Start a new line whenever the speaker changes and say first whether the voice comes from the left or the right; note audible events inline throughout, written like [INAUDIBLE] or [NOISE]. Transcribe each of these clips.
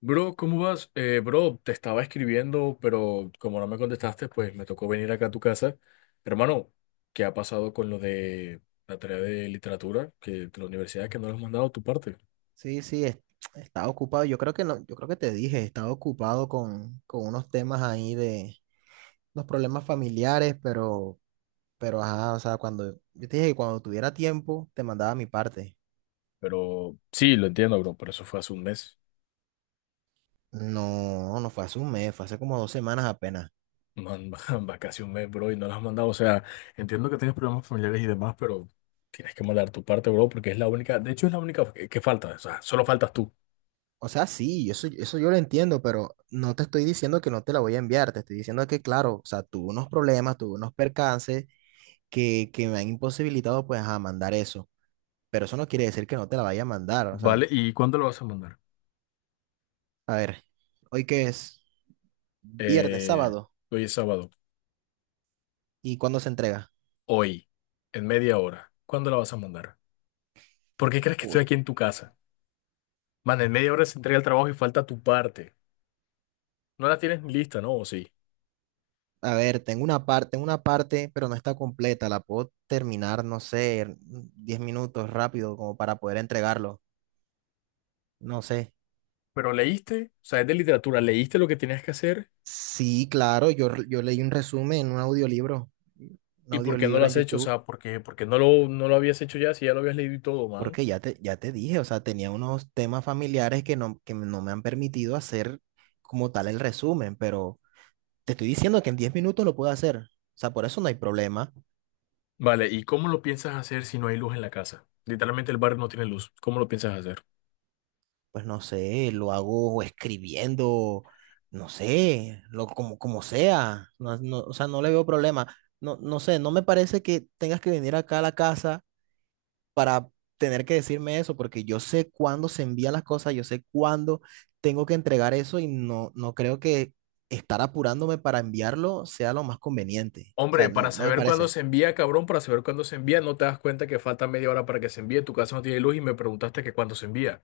left: Bro, ¿cómo vas? Bro, te estaba escribiendo, pero como no me contestaste, pues me tocó venir acá a tu casa. Hermano, ¿qué ha pasado con lo de la tarea de literatura que de la universidad que no lo has mandado a tu parte?
right: Sí, sí, estaba ocupado. Yo creo que no, yo creo que te dije, estaba ocupado con unos temas ahí de unos problemas familiares, pero ajá, o sea, cuando yo te dije que cuando tuviera tiempo te mandaba mi parte.
left: Pero sí, lo entiendo, bro, pero eso fue hace un mes.
right: No, no fue hace un mes, fue hace como 2 semanas apenas.
left: Man, [LAUGHS] va casi un mes, bro, y no lo has mandado. O sea, entiendo que tienes problemas familiares y demás, pero tienes que mandar tu parte, bro, porque es la única, de hecho es la única que falta, o sea, solo faltas tú,
right: O sea, sí, eso yo lo entiendo, pero no te estoy diciendo que no te la voy a enviar, te estoy diciendo que, claro, o sea, tuve unos problemas, tuve unos percances que me han imposibilitado, pues, a mandar eso. Pero eso no quiere decir que no te la vaya a mandar, o sea.
left: ¿vale? ¿Y cuándo lo vas a mandar?
right: A ver, hoy que es viernes,
left: Eh,
right: sábado,
left: hoy es sábado.
right: ¿y cuándo se entrega?
left: Hoy, en media hora, ¿cuándo la vas a mandar? ¿Por qué crees que
right: Uy,
left: estoy aquí en tu casa? Man, en media hora se entrega el trabajo y falta tu parte. No la tienes ni lista, ¿no? ¿O sí?
right: a ver, tengo una parte, pero no está completa. La puedo terminar, no sé, en 10 minutos rápido, como para poder entregarlo. No sé.
left: Pero leíste, o sea, es de literatura, leíste lo que tenías que hacer
right: Sí, claro, yo leí un resumen en un
left: y por qué no lo
right: audiolibro en
left: has hecho, o
right: YouTube,
left: sea, ¿por qué no lo habías hecho ya si ya lo habías leído y todo, man?
right: porque ya te dije, o sea, tenía unos temas familiares que no me han permitido hacer como tal el resumen, pero te estoy diciendo que en 10 minutos lo puedo hacer. O sea, por eso no hay problema.
left: Vale, ¿y cómo lo piensas hacer si no hay luz en la casa? Literalmente el barrio no tiene luz. ¿Cómo lo piensas hacer?
right: Pues no sé, lo hago escribiendo, no sé, lo, como, como sea, no, no, o sea, no le veo problema. No, no sé, no me parece que tengas que venir acá a la casa para tener que decirme eso, porque yo sé cuándo se envían las cosas, yo sé cuándo tengo que entregar eso y no, no creo que estar apurándome para enviarlo sea lo más conveniente. O
left: Hombre,
right: sea, no,
left: para
right: no me
left: saber cuándo
right: parece.
left: se envía, cabrón, para saber cuándo se envía, no te das cuenta que falta media hora para que se envíe, tu casa no tiene luz y me preguntaste que cuándo se envía.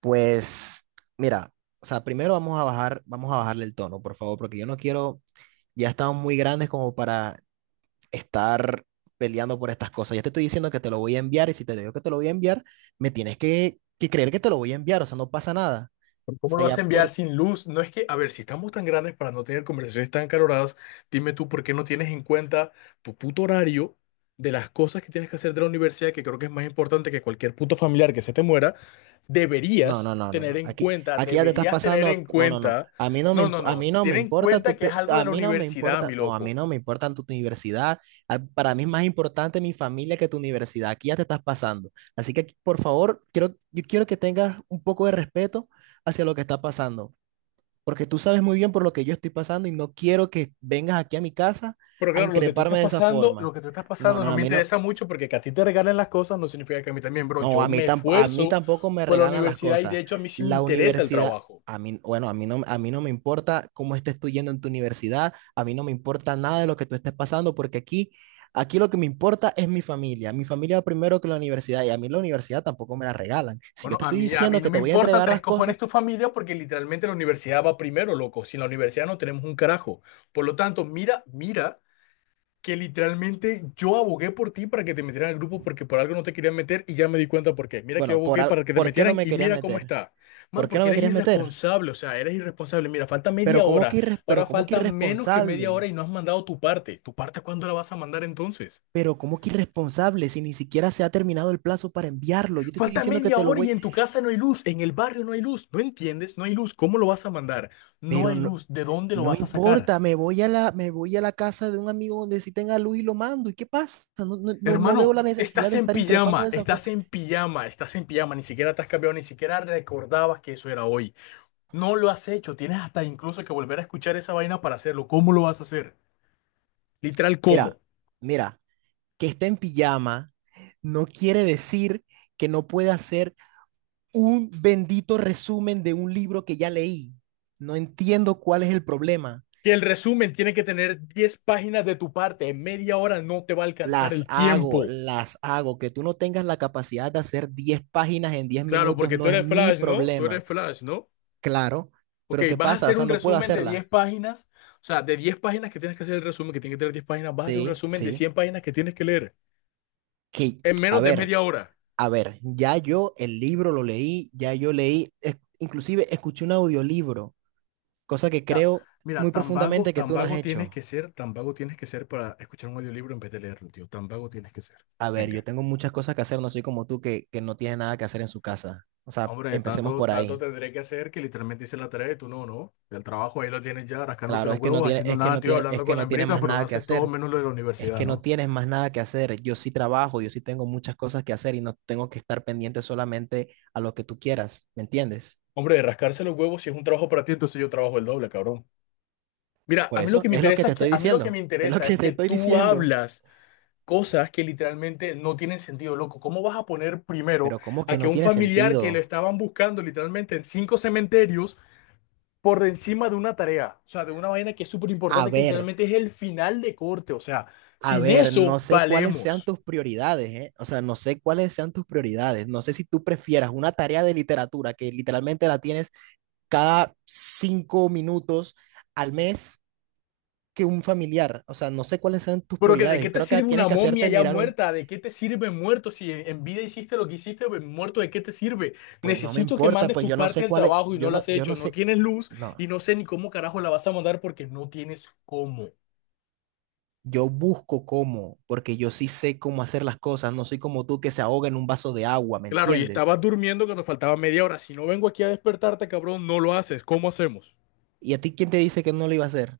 right: Pues, mira, o sea, primero vamos a bajarle el tono, por favor, porque yo no quiero. Ya estamos muy grandes como para estar peleando por estas cosas. Ya te estoy diciendo que te lo voy a enviar y si te digo que te lo voy a enviar, me tienes que creer que te lo voy a enviar, o sea, no pasa nada.
left: Pero
right: O
left: ¿cómo lo
right: sea,
left: vas
right: ya
left: a enviar
right: por...
left: sin luz? No es que, a ver, si estamos tan grandes para no tener conversaciones tan caloradas, dime tú por qué no tienes en cuenta tu puto horario de las cosas que tienes que hacer de la universidad, que creo que es más importante que cualquier puto familiar que se te muera,
right: No, no,
left: deberías
right: no, no,
left: tener
right: no.
left: en
right: Aquí,
left: cuenta,
right: aquí ya te estás
left: deberías tener en
right: pasando. No, no, no.
left: cuenta,
right: A mí no me,
left: no,
right: imp-
left: no,
right: a mí
left: no,
right: no me
left: ten en
right: importa tu
left: cuenta que es
right: te-
left: algo de
right: a
left: la
right: mí no me
left: universidad,
right: importa,
left: mi
right: no, a mí
left: loco.
right: no me importa tu universidad. Para mí es más importante mi familia que tu universidad. Aquí ya te estás pasando. Así que, aquí, por favor, quiero, yo quiero que tengas un poco de respeto hacia lo que está pasando. Porque tú sabes muy bien por lo que yo estoy pasando y no quiero que vengas aquí a mi casa
left: Pero
right: a
left: claro, lo que tú estás
right: increparme de esa
left: pasando, lo
right: forma.
left: que tú estás
right: No,
left: pasando no
right: no, a
left: me
right: mí no,
left: interesa mucho porque que a ti te regalen las cosas no significa que a mí también, bro.
right: no,
left: Yo
right: a mí,
left: me
right: tam- a mí
left: esfuerzo
right: tampoco me
left: por la
right: regalan las
left: universidad y de
right: cosas.
left: hecho a mí sí me
right: La
left: interesa el
right: universidad,
left: trabajo.
right: a mí, bueno, a mí no me importa cómo estés tú yendo en tu universidad, a mí no me importa nada de lo que tú estés pasando, porque aquí lo que me importa es mi familia. Mi familia va primero que la universidad y a mí la universidad tampoco me la regalan. Si yo
left: Bueno,
right: te estoy
left: a mí
right: diciendo
left: no
right: que
left: me
right: te voy a
left: importa
right: entregar
left: tres
right: las
left: cojones
right: cosas,
left: tu familia porque literalmente la universidad va primero, loco. Sin la universidad no tenemos un carajo. Por lo tanto, mira, mira, que literalmente yo abogué por ti para que te metieran al grupo porque por algo no te querían meter y ya me di cuenta por qué. Mira que yo
right: bueno,
left: abogué para que te
right: ¿por qué no
left: metieran
right: me
left: y
right: querías
left: mira cómo
right: meter?
left: está. Man,
right: ¿Por qué no
left: porque
right: me
left: eres
right: querías meter?
left: irresponsable, o sea, eres irresponsable. Mira, falta
right: Pero
left: media
right: ¿cómo
left: hora.
right: que irres- pero
left: Ahora
right: cómo que
left: falta menos que media hora
right: irresponsable?
left: y no has mandado tu parte. ¿Tu parte cuándo la vas a mandar entonces?
right: Pero ¿cómo que irresponsable si ni siquiera se ha terminado el plazo para enviarlo? Yo te estoy
left: Falta
right: diciendo que
left: media
right: te lo
left: hora y
right: voy,
left: en tu casa no hay luz, en el barrio no hay luz. ¿No entiendes? No hay luz. ¿Cómo lo vas a mandar? No
right: pero
left: hay
right: no,
left: luz. ¿De dónde lo
right: no
left: vas a sacar?
right: importa, me voy a la casa de un amigo donde sí tenga luz y lo mando. ¿Y qué pasa? No, no, no, no veo
left: Hermano,
right: la necesidad
left: estás
right: de
left: en
right: estar increpando
left: pijama,
right: de esa forma.
left: estás en pijama, estás en pijama, ni siquiera te has cambiado, ni siquiera recordabas que eso era hoy. No lo has hecho, tienes hasta incluso que volver a escuchar esa vaina para hacerlo. ¿Cómo lo vas a hacer? Literal,
right: Mira,
left: ¿cómo?
right: mira, que esté en pijama no quiere decir que no pueda hacer un bendito resumen de un libro que ya leí. No entiendo cuál es el problema.
left: Que el resumen tiene que tener 10 páginas de tu parte, en media hora no te va a alcanzar
right: Las
left: el
right: hago,
left: tiempo.
right: las hago. Que tú no tengas la capacidad de hacer 10 páginas en 10
left: Claro,
right: minutos
left: porque tú
right: no es
left: eres
right: mi
left: Flash, ¿no? Tú eres
right: problema,
left: Flash, ¿no?
right: claro.
left: Ok,
right: Pero ¿qué
left: vas a
right: pasa? O
left: hacer
right: sea,
left: un
right: no puedo
left: resumen de 10
right: hacerla.
left: páginas, o sea, de 10 páginas que tienes que hacer el resumen, que tiene que tener 10 páginas, vas a hacer un
right: Sí,
left: resumen de
right: sí.
left: 100 páginas que tienes que leer
right: Que,
left: en
right: a
left: menos de
right: ver,
left: media hora.
right: a ver, ya yo el libro lo leí, ya yo leí, inclusive escuché un audiolibro, cosa que
left: Ya,
right: creo
left: mira,
right: muy profundamente que
left: tan
right: tú no has
left: vago tienes que
right: hecho.
left: ser, tan vago tienes que ser para escuchar un audiolibro en vez de leerlo, tío. Tan vago tienes que ser.
right: A ver, yo
left: Venga.
right: tengo muchas cosas que hacer, no soy como tú que no tiene nada que hacer en su casa. O sea,
left: Hombre,
right: empecemos
left: tanto,
right: por
left: tanto
right: ahí.
left: tendré que hacer que literalmente hice la tarea y tú no, ¿no? El trabajo ahí lo tienes ya, rascándote
right: Claro,
left: los
right: es que no
left: huevos,
right: tiene,
left: haciendo
right: es que
left: nada,
right: no
left: tío,
right: tiene, es
left: hablando
right: que
left: con la
right: no tiene
left: hembrita,
right: más
left: pero no
right: nada que
left: haces todo
right: hacer.
left: menos lo de la
right: Es
left: universidad,
right: que no
left: ¿no?
right: tienes más nada que hacer. Yo sí trabajo, yo sí tengo muchas cosas que hacer y no tengo que estar pendiente solamente a lo que tú quieras, ¿me entiendes?
left: Hombre, rascarse los huevos si es un trabajo para ti, entonces yo trabajo el doble, cabrón. Mira,
right: Por
left: a mí lo
right: eso
left: que me
right: es lo que
left: interesa
right: te
left: es que,
right: estoy
left: a mí lo que me
right: diciendo, [LAUGHS] es lo
left: interesa
right: que
left: es
right: te
left: que
right: estoy
left: tú
right: diciendo.
left: hablas cosas que literalmente no tienen sentido, loco. ¿Cómo vas a poner primero
right: Pero ¿cómo
left: a
right: que
left: que
right: no
left: un
right: tiene
left: familiar que lo
right: sentido?
left: estaban buscando literalmente en cinco cementerios por encima de una tarea? O sea, de una vaina que es súper
right: A
left: importante, que
right: ver,
left: literalmente es el final de corte. O sea,
right: a
left: sin
right: ver, no
left: eso
right: sé cuáles sean
left: valemos.
right: tus prioridades, ¿eh? O sea, no sé cuáles sean tus prioridades. No sé si tú prefieras una tarea de literatura que literalmente la tienes cada 5 minutos al mes que un familiar. O sea, no sé cuáles sean tus
left: Pero que, ¿de
right: prioridades.
left: qué
right: Yo
left: te
right: creo que
left: sirve una
right: tienes que
left: momia
right: hacerte
left: ya
right: mirar un.
left: muerta? ¿De qué te sirve muerto? Si en vida hiciste lo que hiciste, pues, muerto, ¿de qué te sirve?
right: Pues no me
left: Necesito que
right: importa,
left: mandes
right: pues
left: tu
right: yo no
left: parte
right: sé
left: del
right: cuál es,
left: trabajo y no
right: yo
left: la
right: no,
left: has
right: yo
left: hecho.
right: no
left: No
right: sé,
left: tienes luz
right: no,
left: y no sé ni cómo carajo la vas a mandar porque no tienes cómo.
right: yo busco cómo, porque yo sí sé cómo hacer las cosas, no soy como tú que se ahoga en un vaso de agua, ¿me
left: Claro, y
right: entiendes?
left: estabas durmiendo cuando faltaba media hora. Si no vengo aquí a despertarte, cabrón, no lo haces. ¿Cómo hacemos?
right: ¿Y a ti quién te dice que no lo iba a hacer?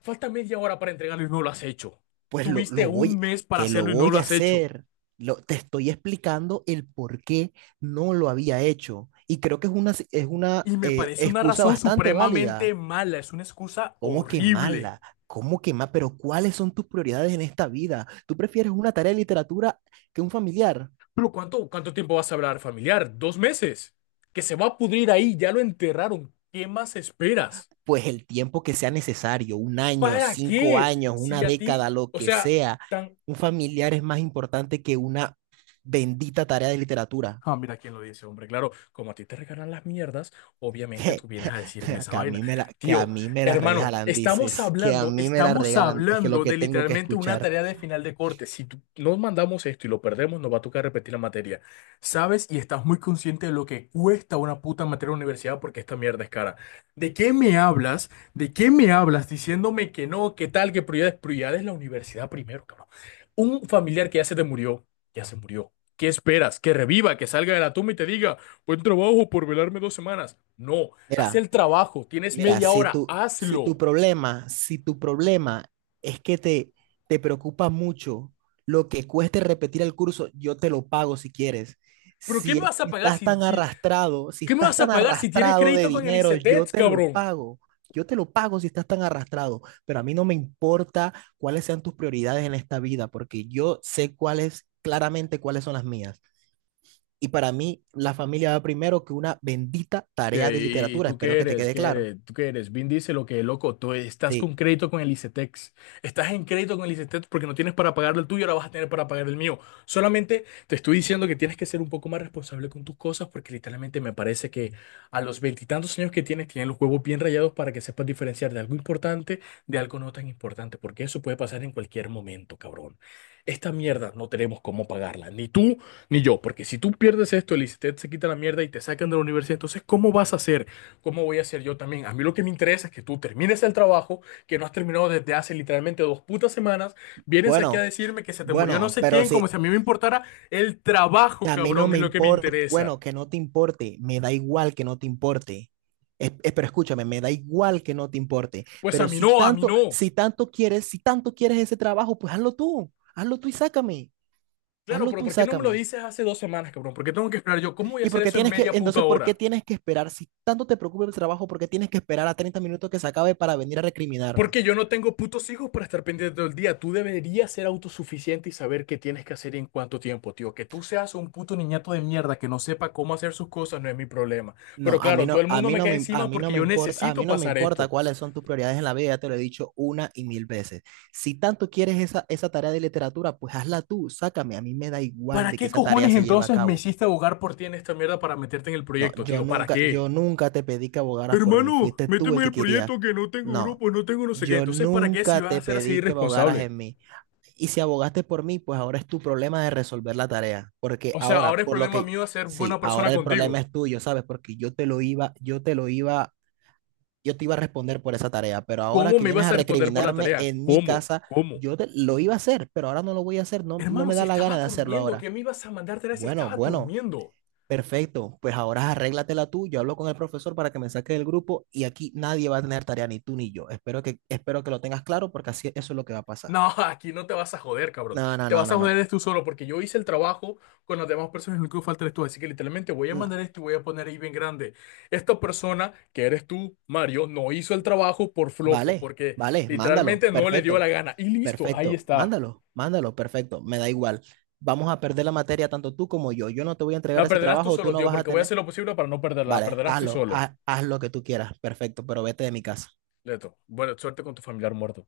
left: Falta media hora para entregarlo y no lo has hecho.
right: Pues
left: Tuviste un mes para
right: que lo
left: hacerlo y no
right: voy
left: lo
right: a
left: has hecho.
right: hacer. Lo, te estoy explicando el por qué no lo había hecho. Y creo que es una
left: Y me parece una
right: excusa
left: razón
right: bastante
left: supremamente
right: válida.
left: mala. Es una excusa
right: ¿Cómo que
left: horrible.
right: mala? Pero ¿cuáles son tus prioridades en esta vida? ¿Tú prefieres una tarea de literatura que un familiar?
left: Pero ¿cuánto tiempo vas a hablar, familiar? ¿2 meses? Que se va a pudrir ahí. Ya lo enterraron. ¿Qué más esperas?
right: Pues el tiempo que sea necesario, un año,
left: ¿Para
right: cinco
left: qué?
right: años, una
left: Si a ti,
right: década, lo
left: o
right: que
left: sea,
right: sea,
left: tan...
right: un familiar es más importante que una bendita tarea de literatura.
left: Ah,
right: [LAUGHS]
left: mira quién lo dice, hombre. Claro, como a ti te regalan las mierdas, obviamente
right: Que,
left: tú vienes a decirme esa
right: que, a
left: vaina.
right: mí me la, que a
left: Tío,
right: mí me la
left: hermano,
right: regalan, dices, que a mí me la
left: estamos
right: regalan, es que lo
left: hablando
right: que
left: de
right: tengo que
left: literalmente una
right: escuchar.
left: tarea de final de corte. Si tú- nos mandamos esto y lo perdemos, nos va a tocar repetir la materia. ¿Sabes? Y estás muy consciente de lo que cuesta una puta materia en la universidad porque esta mierda es cara. ¿De qué me hablas? ¿De qué me hablas diciéndome que no, qué tal, que prioridades? Prioridades la universidad primero, cabrón. Un familiar que ya se te murió, ya se murió. ¿Qué esperas? ¿Que reviva, que salga de la tumba y te diga, buen trabajo por velarme 2 semanas? No, haz
right: Mira,
left: el trabajo, tienes media
right: Si
left: hora, hazlo.
right: tu problema es que te preocupa mucho lo que cueste repetir el curso, yo te lo pago si quieres.
left: ¿Pero qué
right: Si
left: me
right: es
left: vas a
right: que
left: pagar
right: estás
left: si,
right: tan
left: si,
right: arrastrado, si
left: qué me
right: estás
left: vas a
right: tan
left: pagar si tienes
right: arrastrado de
left: crédito con el
right: dinero, yo
left: ICETEX,
right: te lo
left: cabrón?
right: pago. Yo te lo pago si estás tan arrastrado, pero a mí no me importa cuáles sean tus prioridades en esta vida, porque yo sé cuáles, claramente cuáles son las mías. Y para mí, la familia va primero que una bendita tarea
left: ¿Qué?
right: de
left: ¿Y
right: literatura.
left: tú
right: Espero
left: qué
right: que te
left: eres?
right: quede
left: ¿Qué
right: claro.
left: eres? ¿Tú qué eres? Vin dice lo que loco, tú estás
right: Sí.
left: con crédito con el ICETEX. Estás en crédito con el ICETEX porque no tienes para pagar el tuyo, ahora vas a tener para pagar el mío. Solamente te estoy diciendo que tienes que ser un poco más responsable con tus cosas porque literalmente me parece que a los veintitantos años que tienes, tienes los huevos bien rayados para que sepas diferenciar de algo importante de algo no tan importante, porque eso puede pasar en cualquier momento, cabrón. Esta mierda no tenemos cómo pagarla, ni tú ni yo, porque si tú pierdes esto, el ICETEX se quita la mierda y te sacan de la universidad, entonces, ¿cómo vas a hacer? ¿Cómo voy a hacer yo también? A mí lo que me interesa es que tú termines el trabajo, que no has terminado desde hace literalmente 2 putas semanas, vienes aquí a
right: Bueno,
left: decirme que se te murió no
right: bueno,
left: sé
right: pero
left: quién, como
right: si
left: si a mí me importara el trabajo,
right: a mí no
left: cabrón,
right: me
left: es lo que me
right: importa,
left: interesa.
right: bueno, que no te importe, me da igual que no te importe. Pero escúchame, me da igual que no te importe.
left: Pues a
right: Pero
left: mí no, a mí no.
right: si tanto quieres ese trabajo, pues hazlo tú y sácame,
left: Claro,
right: hazlo
left: pero
right: tú y
left: ¿por qué no me lo
right: sácame.
left: dices hace 2 semanas, cabrón? ¿Por qué tengo que esperar yo? ¿Cómo voy a
right: ¿Y
left: hacer
right: por qué
left: eso en media puta
right: por qué
left: hora?
right: tienes que esperar? Si tanto te preocupa el trabajo, ¿por qué tienes que esperar a 30 minutos que se acabe para venir a recriminarme?
left: Porque yo no tengo putos hijos para estar pendiente todo el día. Tú deberías ser autosuficiente y saber qué tienes que hacer y en cuánto tiempo, tío. Que tú seas un puto niñato de mierda que no sepa cómo hacer sus cosas no es mi problema.
right: No,
left: Pero
right: a mí
left: claro, todo
right: no,
left: el
right: a
left: mundo
right: mí
left: me
right: no
left: cae
right: me, a
left: encima
right: mí
left: porque
right: no me
left: yo
right: importa, a
left: necesito
right: mí no me
left: pasar
right: importa
left: esto.
right: cuáles son tus prioridades en la vida, ya te lo he dicho una y mil veces. Si tanto quieres esa tarea de literatura, pues hazla tú, sácame, a mí me da igual
left: ¿Para
right: de que
left: qué
right: esa tarea
left: cojones
right: se lleve a
left: entonces me
right: cabo.
left: hiciste abogar por ti en esta mierda para meterte en el
right: No,
left: proyecto,
right: yo
left: tío? ¿Para
right: nunca,
left: qué?
right: yo nunca te pedí que abogaras por mí,
left: Hermano,
right: fuiste tú
left: méteme
right: el
left: en
right: que
left: el
right: querías.
left: proyecto que no tengo
right: No,
left: grupo, no tengo no sé qué.
right: yo
left: Entonces, ¿para qué si
right: nunca
left: vas a
right: te
left: ser así
right: pedí que abogaras
left: irresponsable?
right: en mí. Y si abogaste por mí, pues ahora es tu problema de resolver la tarea, porque
left: O sea,
right: ahora,
left: ahora es
right: por lo
left: problema
right: que,
left: mío ser
right: sí,
left: buena persona
right: ahora el problema
left: contigo.
right: es tuyo, ¿sabes? Porque yo te iba a responder por esa tarea, pero ahora
left: ¿Cómo
right: que
left: me
right: vienes
left: ibas
right: a
left: a responder por la
right: recriminarme
left: tarea?
right: en mi
left: ¿Cómo?
right: casa,
left: ¿Cómo?
right: lo iba a hacer, pero ahora no lo voy a hacer, no, no
left: Hermano,
right: me
left: si
right: da la gana
left: estaba
right: de hacerlo
left: durmiendo,
right: ahora.
left: ¿qué me ibas a mandar tarea si
right: Bueno,
left: estaba
right: bueno,
left: durmiendo?
right: perfecto, pues ahora arréglatela tú, yo hablo con el profesor para que me saque del grupo y aquí nadie va a tener tarea, ni tú ni yo. Espero que lo tengas claro porque así eso es lo que va a pasar.
left: No, [LAUGHS] aquí no te vas a joder, cabrón.
right: No, no,
left: Te
right: no,
left: vas a
right: no,
left: joder
right: no,
left: eres tú solo porque yo hice el trabajo con las demás personas y lo único que falta eres tú. Así que literalmente voy a mandar
right: no.
left: esto y voy a poner ahí bien grande. Esta persona, que eres tú, Mario, no hizo el trabajo por flojo,
right: Vale,
left: porque
right: vale, mándalo,
left: literalmente no le dio
right: perfecto,
left: la gana. Y listo, ahí
right: perfecto,
left: está.
right: mándalo, mándalo, perfecto, me da igual. Vamos a perder la materia tanto tú como yo. Yo no te voy a entregar
left: La
right: ese
left: perderás tú
right: trabajo, tú
left: solo,
right: no
left: tío,
right: vas a
left: porque voy a
right: tener.
left: hacer lo posible para no perderla. La
right: Vale,
left: perderás tú
right: hazlo,
left: solo.
right: haz lo que tú quieras, perfecto, pero vete de mi casa.
left: Leto, buena suerte con tu familiar muerto.